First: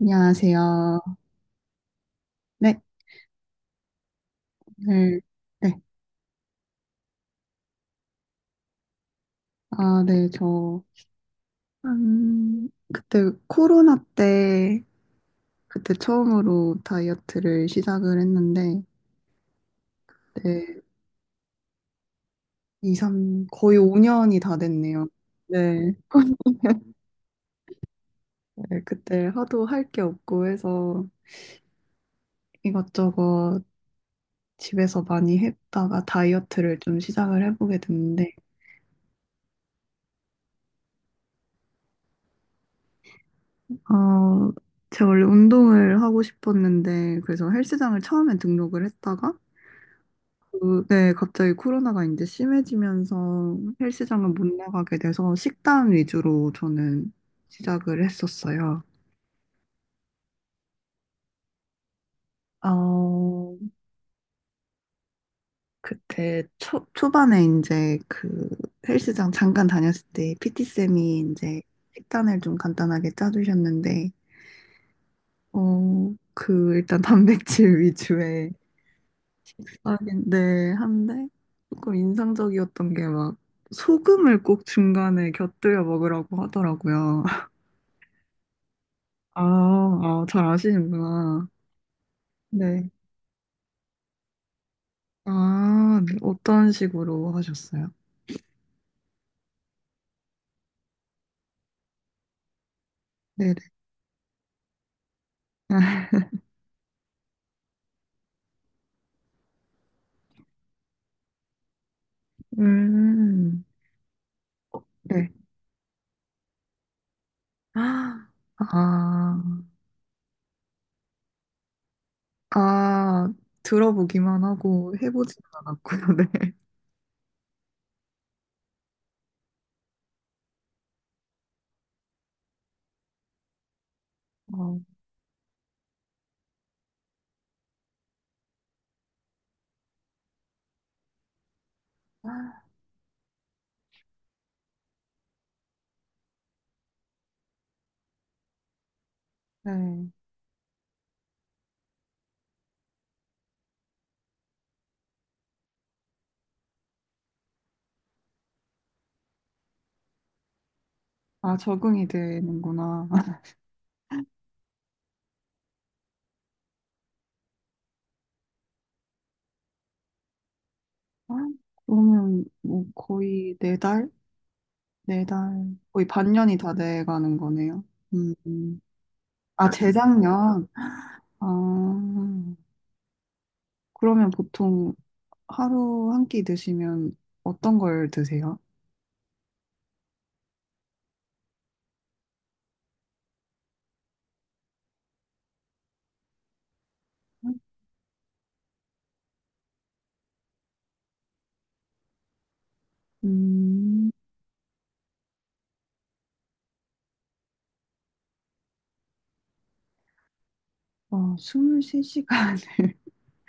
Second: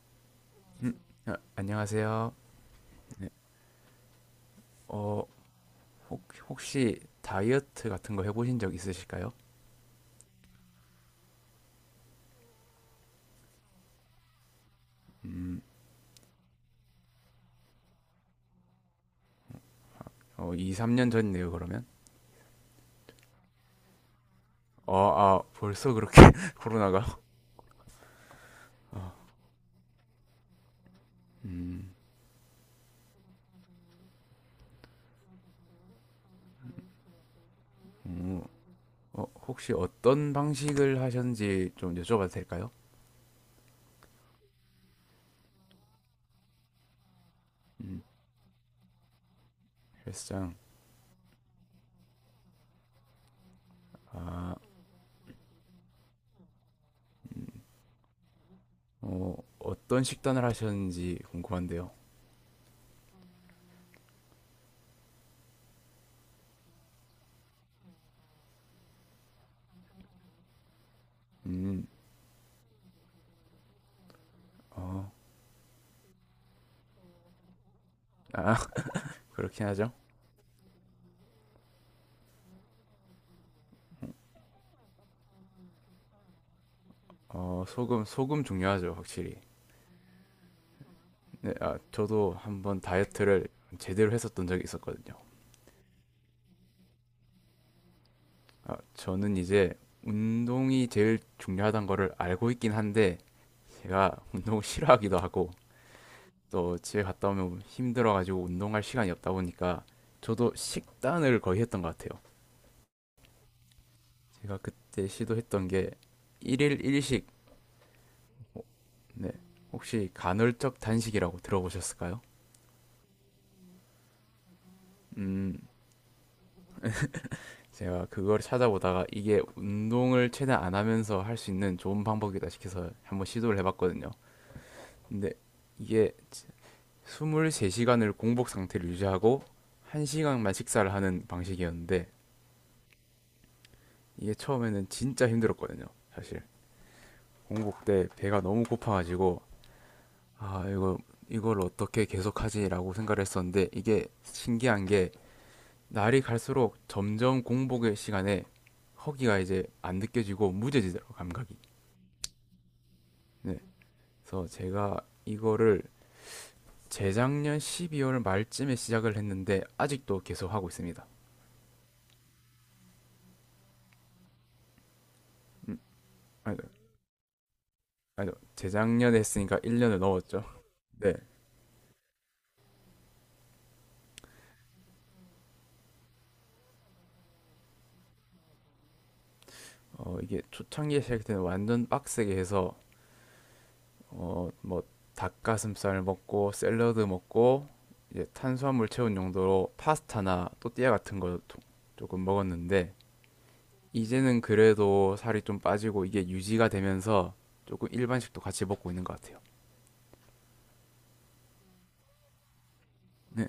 안녕하세요. 아, 안녕하세요. 네, 네, 어, 네. 혹, 혹시 다이어트 같은 거 해보신 적 있으실까요? 아, 네, 저, 한, 그때 코로나 때, 그때 처음으로 다이어트를 시작을 했는데, 2, 네, 3년 전이네요, 그러면. 이 삼 거의 5년이 다 됐네요. 아, 네, 벌써 그렇게 코로나가? 네, 어, 그때 하도 할 게 없고 해서 음, 이것저것 집에서 많이 했다가 다이어트를 좀 시작을 해보게 됐는데, 음, 어, 혹시 어떤 방식을 하셨는지 좀 여쭤봐도 될까요? 어, 제가 원래 운동을 하고 싶었는데, 그래서 헬스장을 음, 처음에 등록을 했다가, 헬스장. 그, 네, 갑자기 코로나가 이제 심해지면서 헬스장을 못 아, 나가게 돼서 식단 위주로 저는 시작을 했었어요. 어떤 식단을 하셨는지 궁금한데요. 어, 그때 초반에 이제 그 헬스장 잠깐 다녔을 때 PT쌤이 이제 음, 식단을 좀 간단하게 짜주셨는데, 어, 그 일단 단백질 위주의 아, 그렇긴 하죠. 식사인데 한데 조금 인상적이었던 게 막 소금을 꼭 중간에 곁들여 먹으라고 하더라고요. 소금, 소금 중요하죠, 확실히. 아, 아, 잘 아시는구나. 네, 아, 저도 한번 네. 다이어트를 제대로 했었던 적이 있었거든요. 아, 네. 어떤 식으로 하셨어요? 아, 저는 이제 운동이 제일 중요하다는 거를 알고 있긴 한데 네네. 제가 운동을 싫어하기도 하고 또 집에 갔다 오면 힘들어가지고 운동할 시간이 없다 보니까 저도 식단을 거의 했던 것 같아요. 음, 제가 그때 네. 시도했던 게 일일 일식, 아, 네. 혹시 간헐적 단식이라고 들어보셨을까요? 아, 들어보기만 하고 해보지는 음, 않았고요, 네. 제가 그걸 찾아보다가 이게 운동을 최대한 안 하면서 할 수 있는 좋은 방법이다 싶어서 한번 시도를 해봤거든요. 어, 근데 이게 23시간을 공복 상태를 유지하고 1시간만 식사를 하는 방식이었는데 이게 처음에는 진짜 힘들었거든요. 사실 공복 때 배가 너무 고파가지고 네. 아 이거 이걸 어떻게 계속하지라고 생각을 했었는데 이게 신기한 게 날이 갈수록 점점 공복의 시간에 허기가 이제 안 느껴지고 무뎌지더라고 아, 감각이. 적응이 되는구나. 네. 그래서 제가 이거를 재작년 12월 말쯤에 시작을 했는데 아직도 계속 하고 있습니다. 아, 그러면 뭐 거의 네 달? 네 달? 거의 반년이 다 돼가는 거네요. 아니 음. 재작년에 했으니까 아, 1년을 넘었죠. 재작년? 네. 아, 그러면 보통 하루 한 끼 드시면 어떤 걸 드세요? 이게 초창기에 시작할 때는 완전 빡세게 해서 뭐 닭가슴살 먹고 샐러드 먹고 이제 탄수화물 채운 용도로 파스타나 또띠아 같은 거 조금 먹었는데 음, 이제는 그래도 살이 좀 빠지고 이게 유지가 되면서 조금 일반식도 같이 먹고 있는 것 같아요. 와, 23시간을. 네.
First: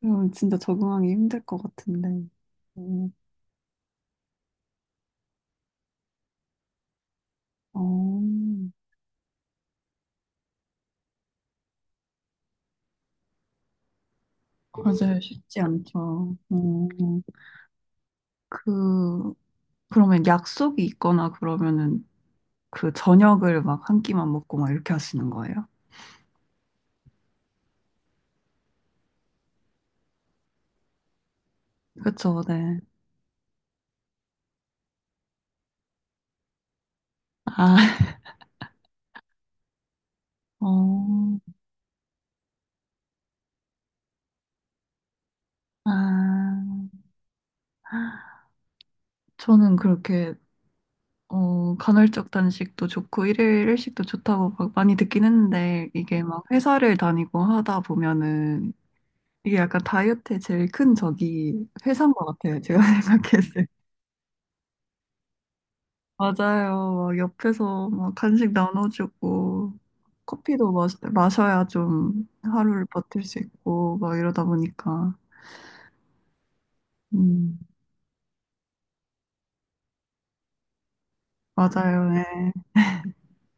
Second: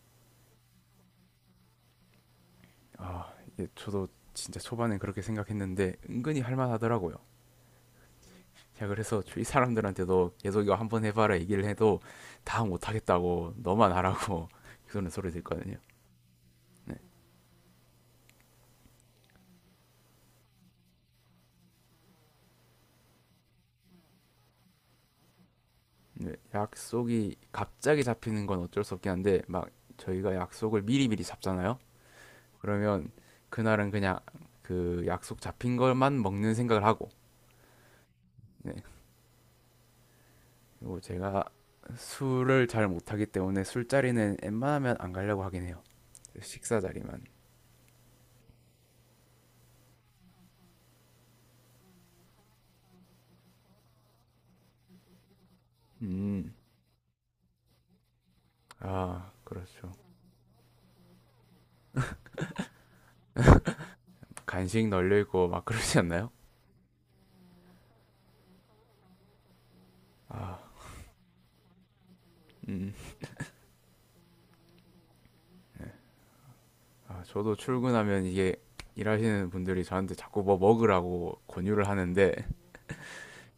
그럼 진짜 적응하기 힘들 것 같은데. 음, 이게 저도 진짜 초반엔 그렇게 생각했는데 은근히 할만하더라고요. 어, 야, 그래서 이 사람들한테도 계속 이거 한번 해봐라 얘기를 해도 다 못하겠다고 너만 하라고 그런 맞아요. 소리 쉽지 듣거든요. 않죠. 어, 그, 그러면 약속이 있거나 그러면은 그 저녁을 막 한 끼만 먹고 막 이렇게 하시는 거예요? 네, 약속이 갑자기 잡히는 건 어쩔 수 없긴 한데 막 저희가 약속을 미리미리 잡잖아요. 그쵸, 네. 그러면 그날은 그냥 그 약속 잡힌 것만 먹는 생각을 하고 아, 네. 그리고 어, 제가 술을 잘 못하기 때문에 술자리는 웬만하면 안 가려고 하긴 해요. 아, 식사 자리만. 저는 그렇게 간헐적 단식도 좋고 일일 일식도 좋다고 막 많이 듣긴 했는데 이게 막 음. 회사를 다니고 하다 보면은 아, 이게 약간 그렇죠. 다이어트의 제일 큰 적이 회사인 것 같아요. 제가 생각했을 때. 간식 널려 있고 막 그러지 않나요? 맞아요. 막 옆에서 막 간식 나눠주고 커피도 마셔, 마셔야 좀 하루를 음. 버틸 수 있고 막 이러다 보니까 아, 저도 음, 출근하면 이게 일하시는 분들이 저한테 자꾸 뭐 먹으라고 권유를 맞아요. 네. 하는데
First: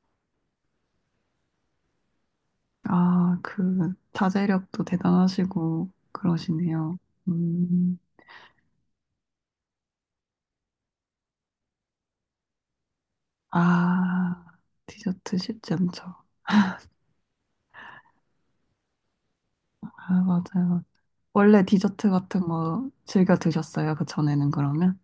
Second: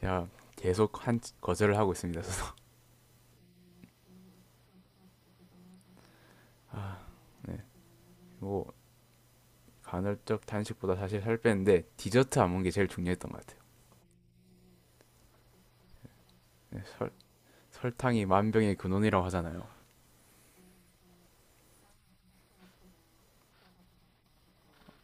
제가 계속 한 거절을 하고 있습니다. 저도 아, 그 자제력도 대단하시고 그러시네요. 음. 뭐 간헐적 단식보다 사실 살 빼는데 디저트 안 먹는 게 제일 중요했던 것 같아요. 아, 디저트 쉽지 않죠. 네, 설탕이 만병의 근원이라고 하잖아요. 아, 맞아요. 원래 디저트 같은 거 즐겨 드셨어요? 그 전에는 그러면?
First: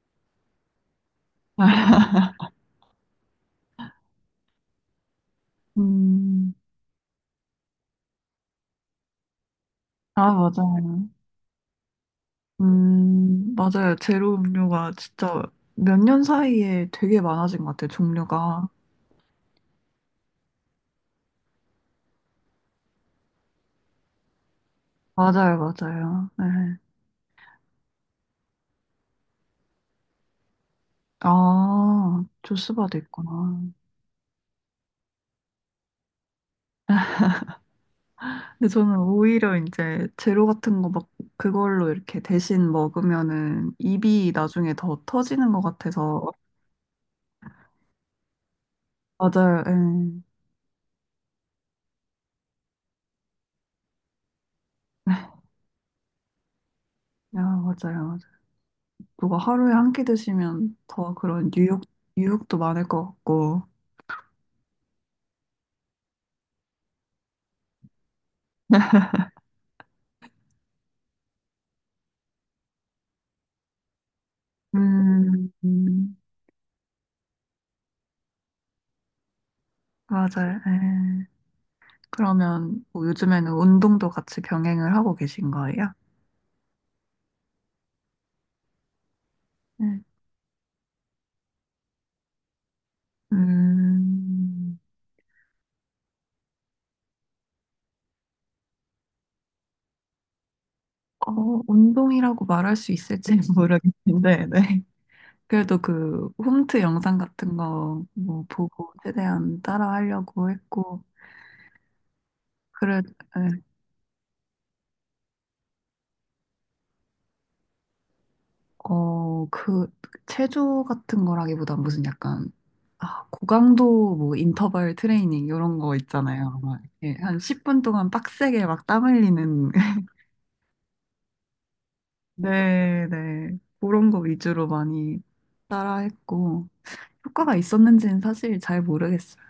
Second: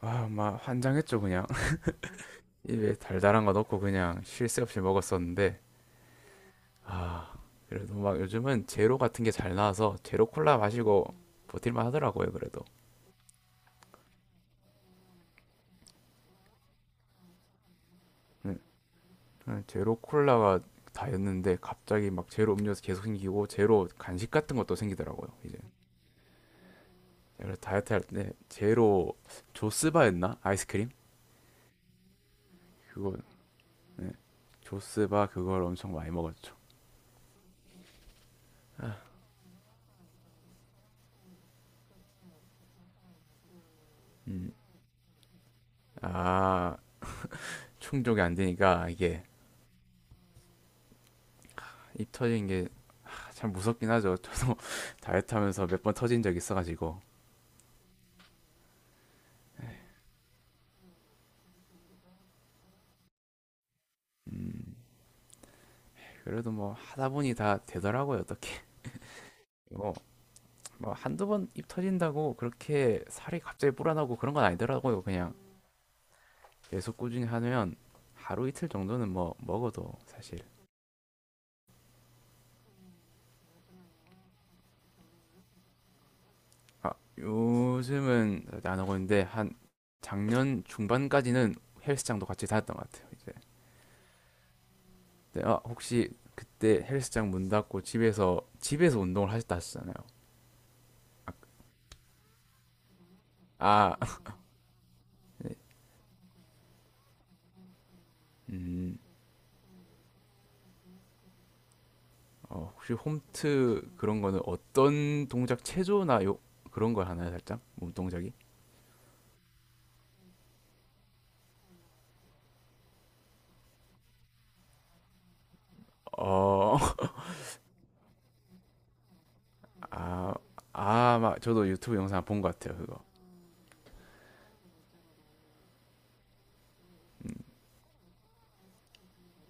아, 막 환장했죠 그냥 입에 달달한 거 넣고 그냥 쉴 새 없이 먹었었는데 음, 아 그래도 막 요즘은 제로 같은 게 잘 나와서 제로 아, 콜라 맞아요. 마시고 버틸만 하더라고요 그래도. 맞아요. 제로 음료가 진짜 몇 년 사이에 되게 많아진 것 같아요, 네, 종류가. 네, 제로 콜라가 다였는데 갑자기 막 제로 음료수 계속 생기고 제로 간식 같은 것도 생기더라고요. 맞아요, 이제 맞아요. 네. 그래서 다이어트 할 때 제로 조스바였나 아이스크림 아, 조스바도 그거 있구나. 조스바 그걸 엄청 많이 먹었죠. 근데 저는 오히려 이제 제로 같은 거 막 그걸로 이렇게 대신 먹으면은 입이 음. 나중에 더 터지는 것 같아서 아 충족이 안 되니까 이게 맞아요. 예. 입 터진 게 아, 참 무섭긴 하죠. 저도 다이어트 하면서 몇 번 터진 적 있어가지고. 야, 맞아요. 맞아요. 누가 하루에 한 끼 드시면 더 그런 유혹, 유혹도 많을 것 같고. 음, 그래도 뭐 하다 보니 다 되더라고요, 어떻게. 뭐 한두 번 입 터진다고 그렇게 살이 갑자기 불어나고 그런 건 아니더라고요. 그냥 음, 음, 계속 꾸준히 하면 하루 이틀 정도는 뭐 먹어도 사실. 맞아요. 예. 그러면 뭐 요즘에는 운동도 같이 병행을 하고 계신 거예요? 아, 요즘은 안 하고 있는데 한 네. 작년 중반까지는 헬스장도 같이 다녔던 것 같아요. 이제. 음, 근데 아, 혹시 그때 헬스장 문 닫고 집에서 운동을 하셨다 하셨잖아요. 어, 운동이라고 말할 수 있을지 아, 모르겠는데, 네. 그래도 그 홈트 영상 같은 거 뭐 보고 음, 최대한 따라 하려고 했고, 혹시 그래, 예. 홈트 그런 거는 어떤 동작 체조나 요 그런 걸 하나요, 살짝? 몸 동작이? 어, 그, 체조 같은 거라기보단 무슨 약간, 아, 고강도 뭐 인터벌 트레이닝 이런 거 있잖아요. 어, 막, 예, 한 10분 동안 빡세게 막 땀 흘리는. 아, 막 저도 유튜브 영상 본 것 같아요, 그거. 네, 네. 그런 거 위주로 많이 따라 했고, 효과가 있었는지는 사실 잘 모르겠어요.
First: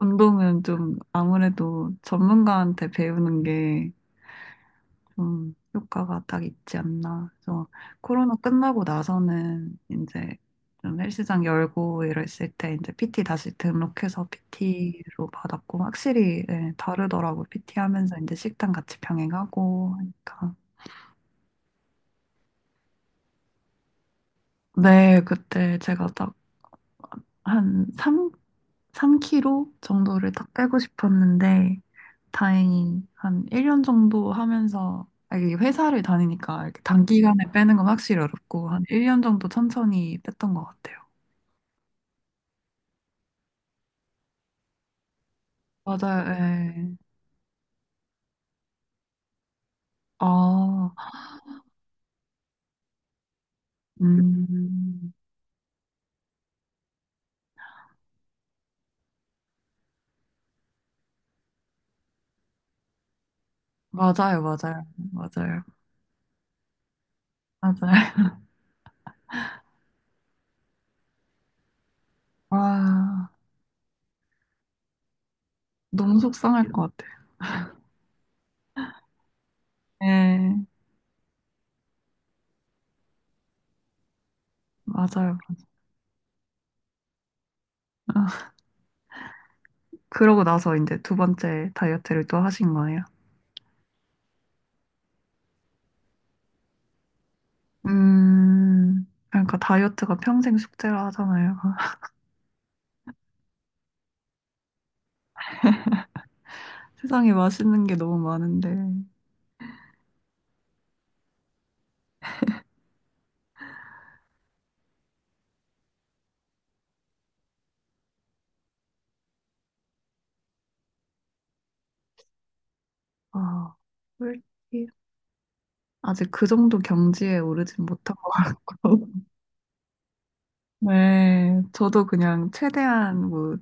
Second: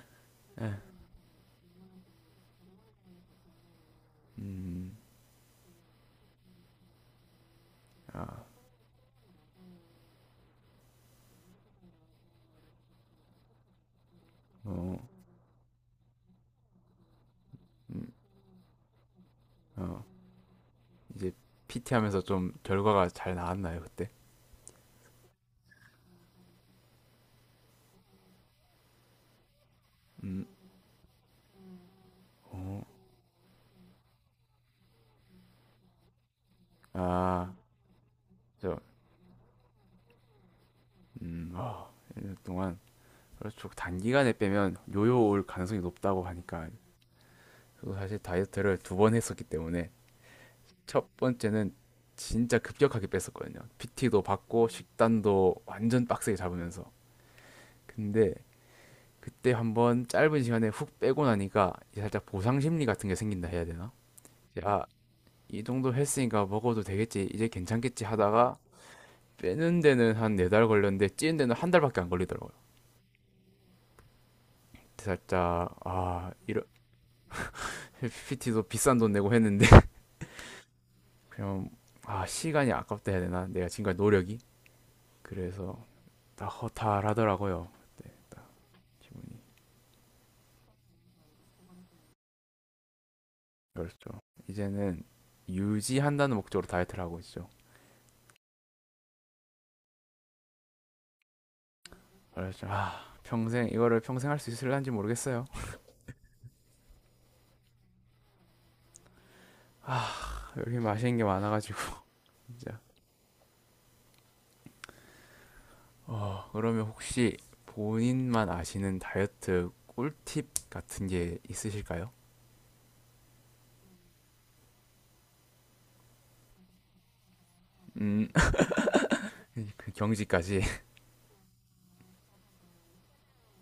운동은 예. 좀 아무래도 전문가한테 배우는 게 음, 좀 효과가 딱 있지 않나. 그래서 코로나 아, 끝나고 나서는 이제 좀 헬스장 열고 이랬을 때 이제 PT 다시 등록해서 어, PT로 받았고 확실히 예, 다르더라고. PT 하면서 이제 식단 같이 병행하고 어, 하니까. 이제 PT 하면서 좀 결과가 잘 나왔나요, 그때? 네, 그때 제가 딱 한 3kg 정도를 음, 딱 빼고 싶었는데, 어, 다행히 한 1년 정도 하면서, 아, 이게 회사를 다니니까 이렇게 단기간에 아, 빼는 건 확실히 어렵고, 저, 한 1년 정도 천천히 뺐던 것 같아요. 1년 동안. 그렇죠. 그 단기간에 빼면 요요 올 가능성이 높다고 맞아요, 하니까. 예. 저도 사실 다이어트를 두 번 했었기 때문에 아, 첫 번째는 진짜 급격하게 뺐었거든요. PT도 받고 음, 식단도 완전 빡세게 잡으면서. 근데 그때 한번 짧은 시간에 훅 빼고 나니까 이제 살짝 보상 심리 같은 게 생긴다 해야 되나? 맞아요, 이제 맞아요, 아, 맞아요. 이 정도 했으니까 먹어도 되겠지, 이제 괜찮겠지 하다가 빼는 데는 한 4달 걸렸는데 찌는 데는 한 달밖에 안 걸리더라고요. 아, 살짝 너무 아, 이런 속상할 것 같아요. PT도 비싼 돈 내고 했는데 예, 그냥 아, 시간이 아깝다 해야 되나? 내가 지금까지 노력이 맞아요. 그래서 다 허탈하더라고요. 기분이 그러고 나서 이제 두 번째 다이어트를 또 하신 거예요? 그렇죠. 이제는 유지한다는 목적으로 다이어트를 하고 있죠. 그러니까 다이어트가 평생 숙제라 하잖아요. 그래서 아 평생 이거를 평생 할 수 있을란지 모르겠어요. 세상에 맛있는 게 너무 많은데, 여기 맛있는 게 많아가지고 진짜. 그러면 혹시 본인만 아시는 다이어트 꿀팁 같은 게 있으실까요? 아, 솔직히 아직 그 정도 경지에 오르진 못한 음, 것 같고. 그 경지까지. 네, 저도 그냥 최대한 뭐,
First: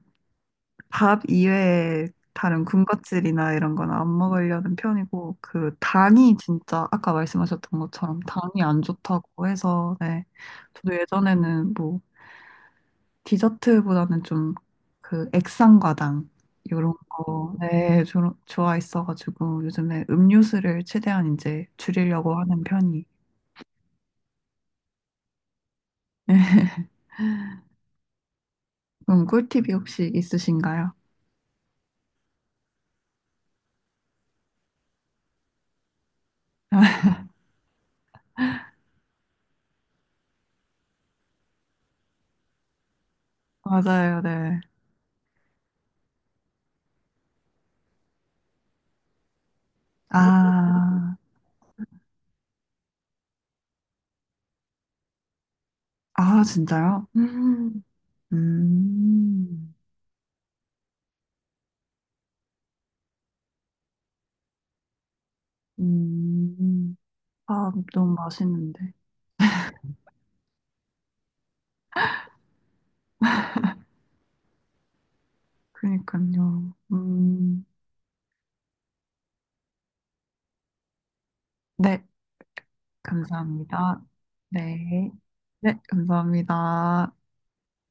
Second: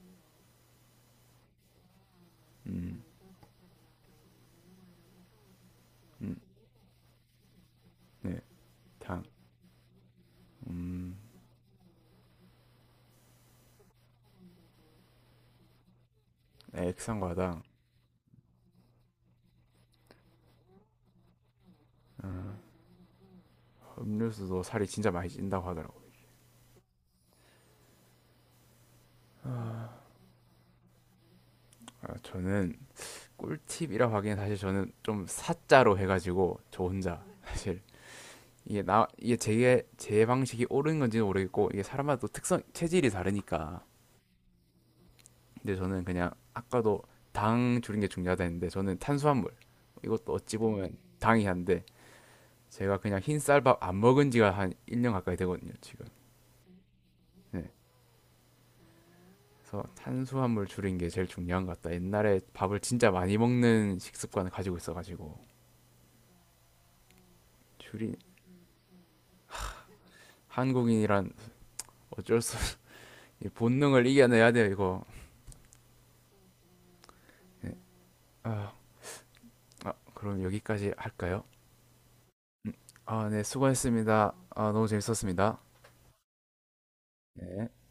밥 이외에 다른 음, 군것질이나 이런 건 안 먹으려는 편이고, 그 당이 음, 진짜 아까 말씀하셨던 것처럼 네, 당이 안 당, 좋다고 해서, 네. 저도 음, 예전에는 뭐, 디저트보다는 좀 그 액상과당 네, 요런 거 액상과당, 네, 좋아했어가지고 요즘에 음료수를 최대한 이제 줄이려고 하는 편이. 음료수도 살이 진짜 많이 찐다고 하더라고요. 그럼 꿀팁이 혹시 있으신가요? 아, 저는 꿀팁이라고 하기엔 사실 저는 좀 사자로 해가지고 저 혼자 사실 이게 제 방식이 옳은 건지는 모르겠고 이게 사람마다 또 특성 체질이 다르니까 맞아요, 네. 근데 저는 그냥 아까도 당 줄인 게 중요하다 했는데 저는 탄수화물 이것도 어찌 보면 아, 당이 한데 제가 그냥 흰쌀밥 안 먹은 지가 한 1년 가까이 되거든요 지금 아, 진짜요? 네. 음, 그래서 탄수화물 줄인 게 제일 중요한 것 같다 옛날에 밥을 진짜 많이 먹는 식습관을 가지고 있어가지고 음. 아, 너무 줄인 맛있는데. 한국인이란 어쩔 수 없이 이 본능을 이겨내야 돼요 이거 그니까요. 아, 아 그럼 여기까지 할까요? 네, 음. 아, 네, 감사합니다. 수고했습니다. 아, 너무 네, 재밌었습니다. 네, 감사합니다. 네.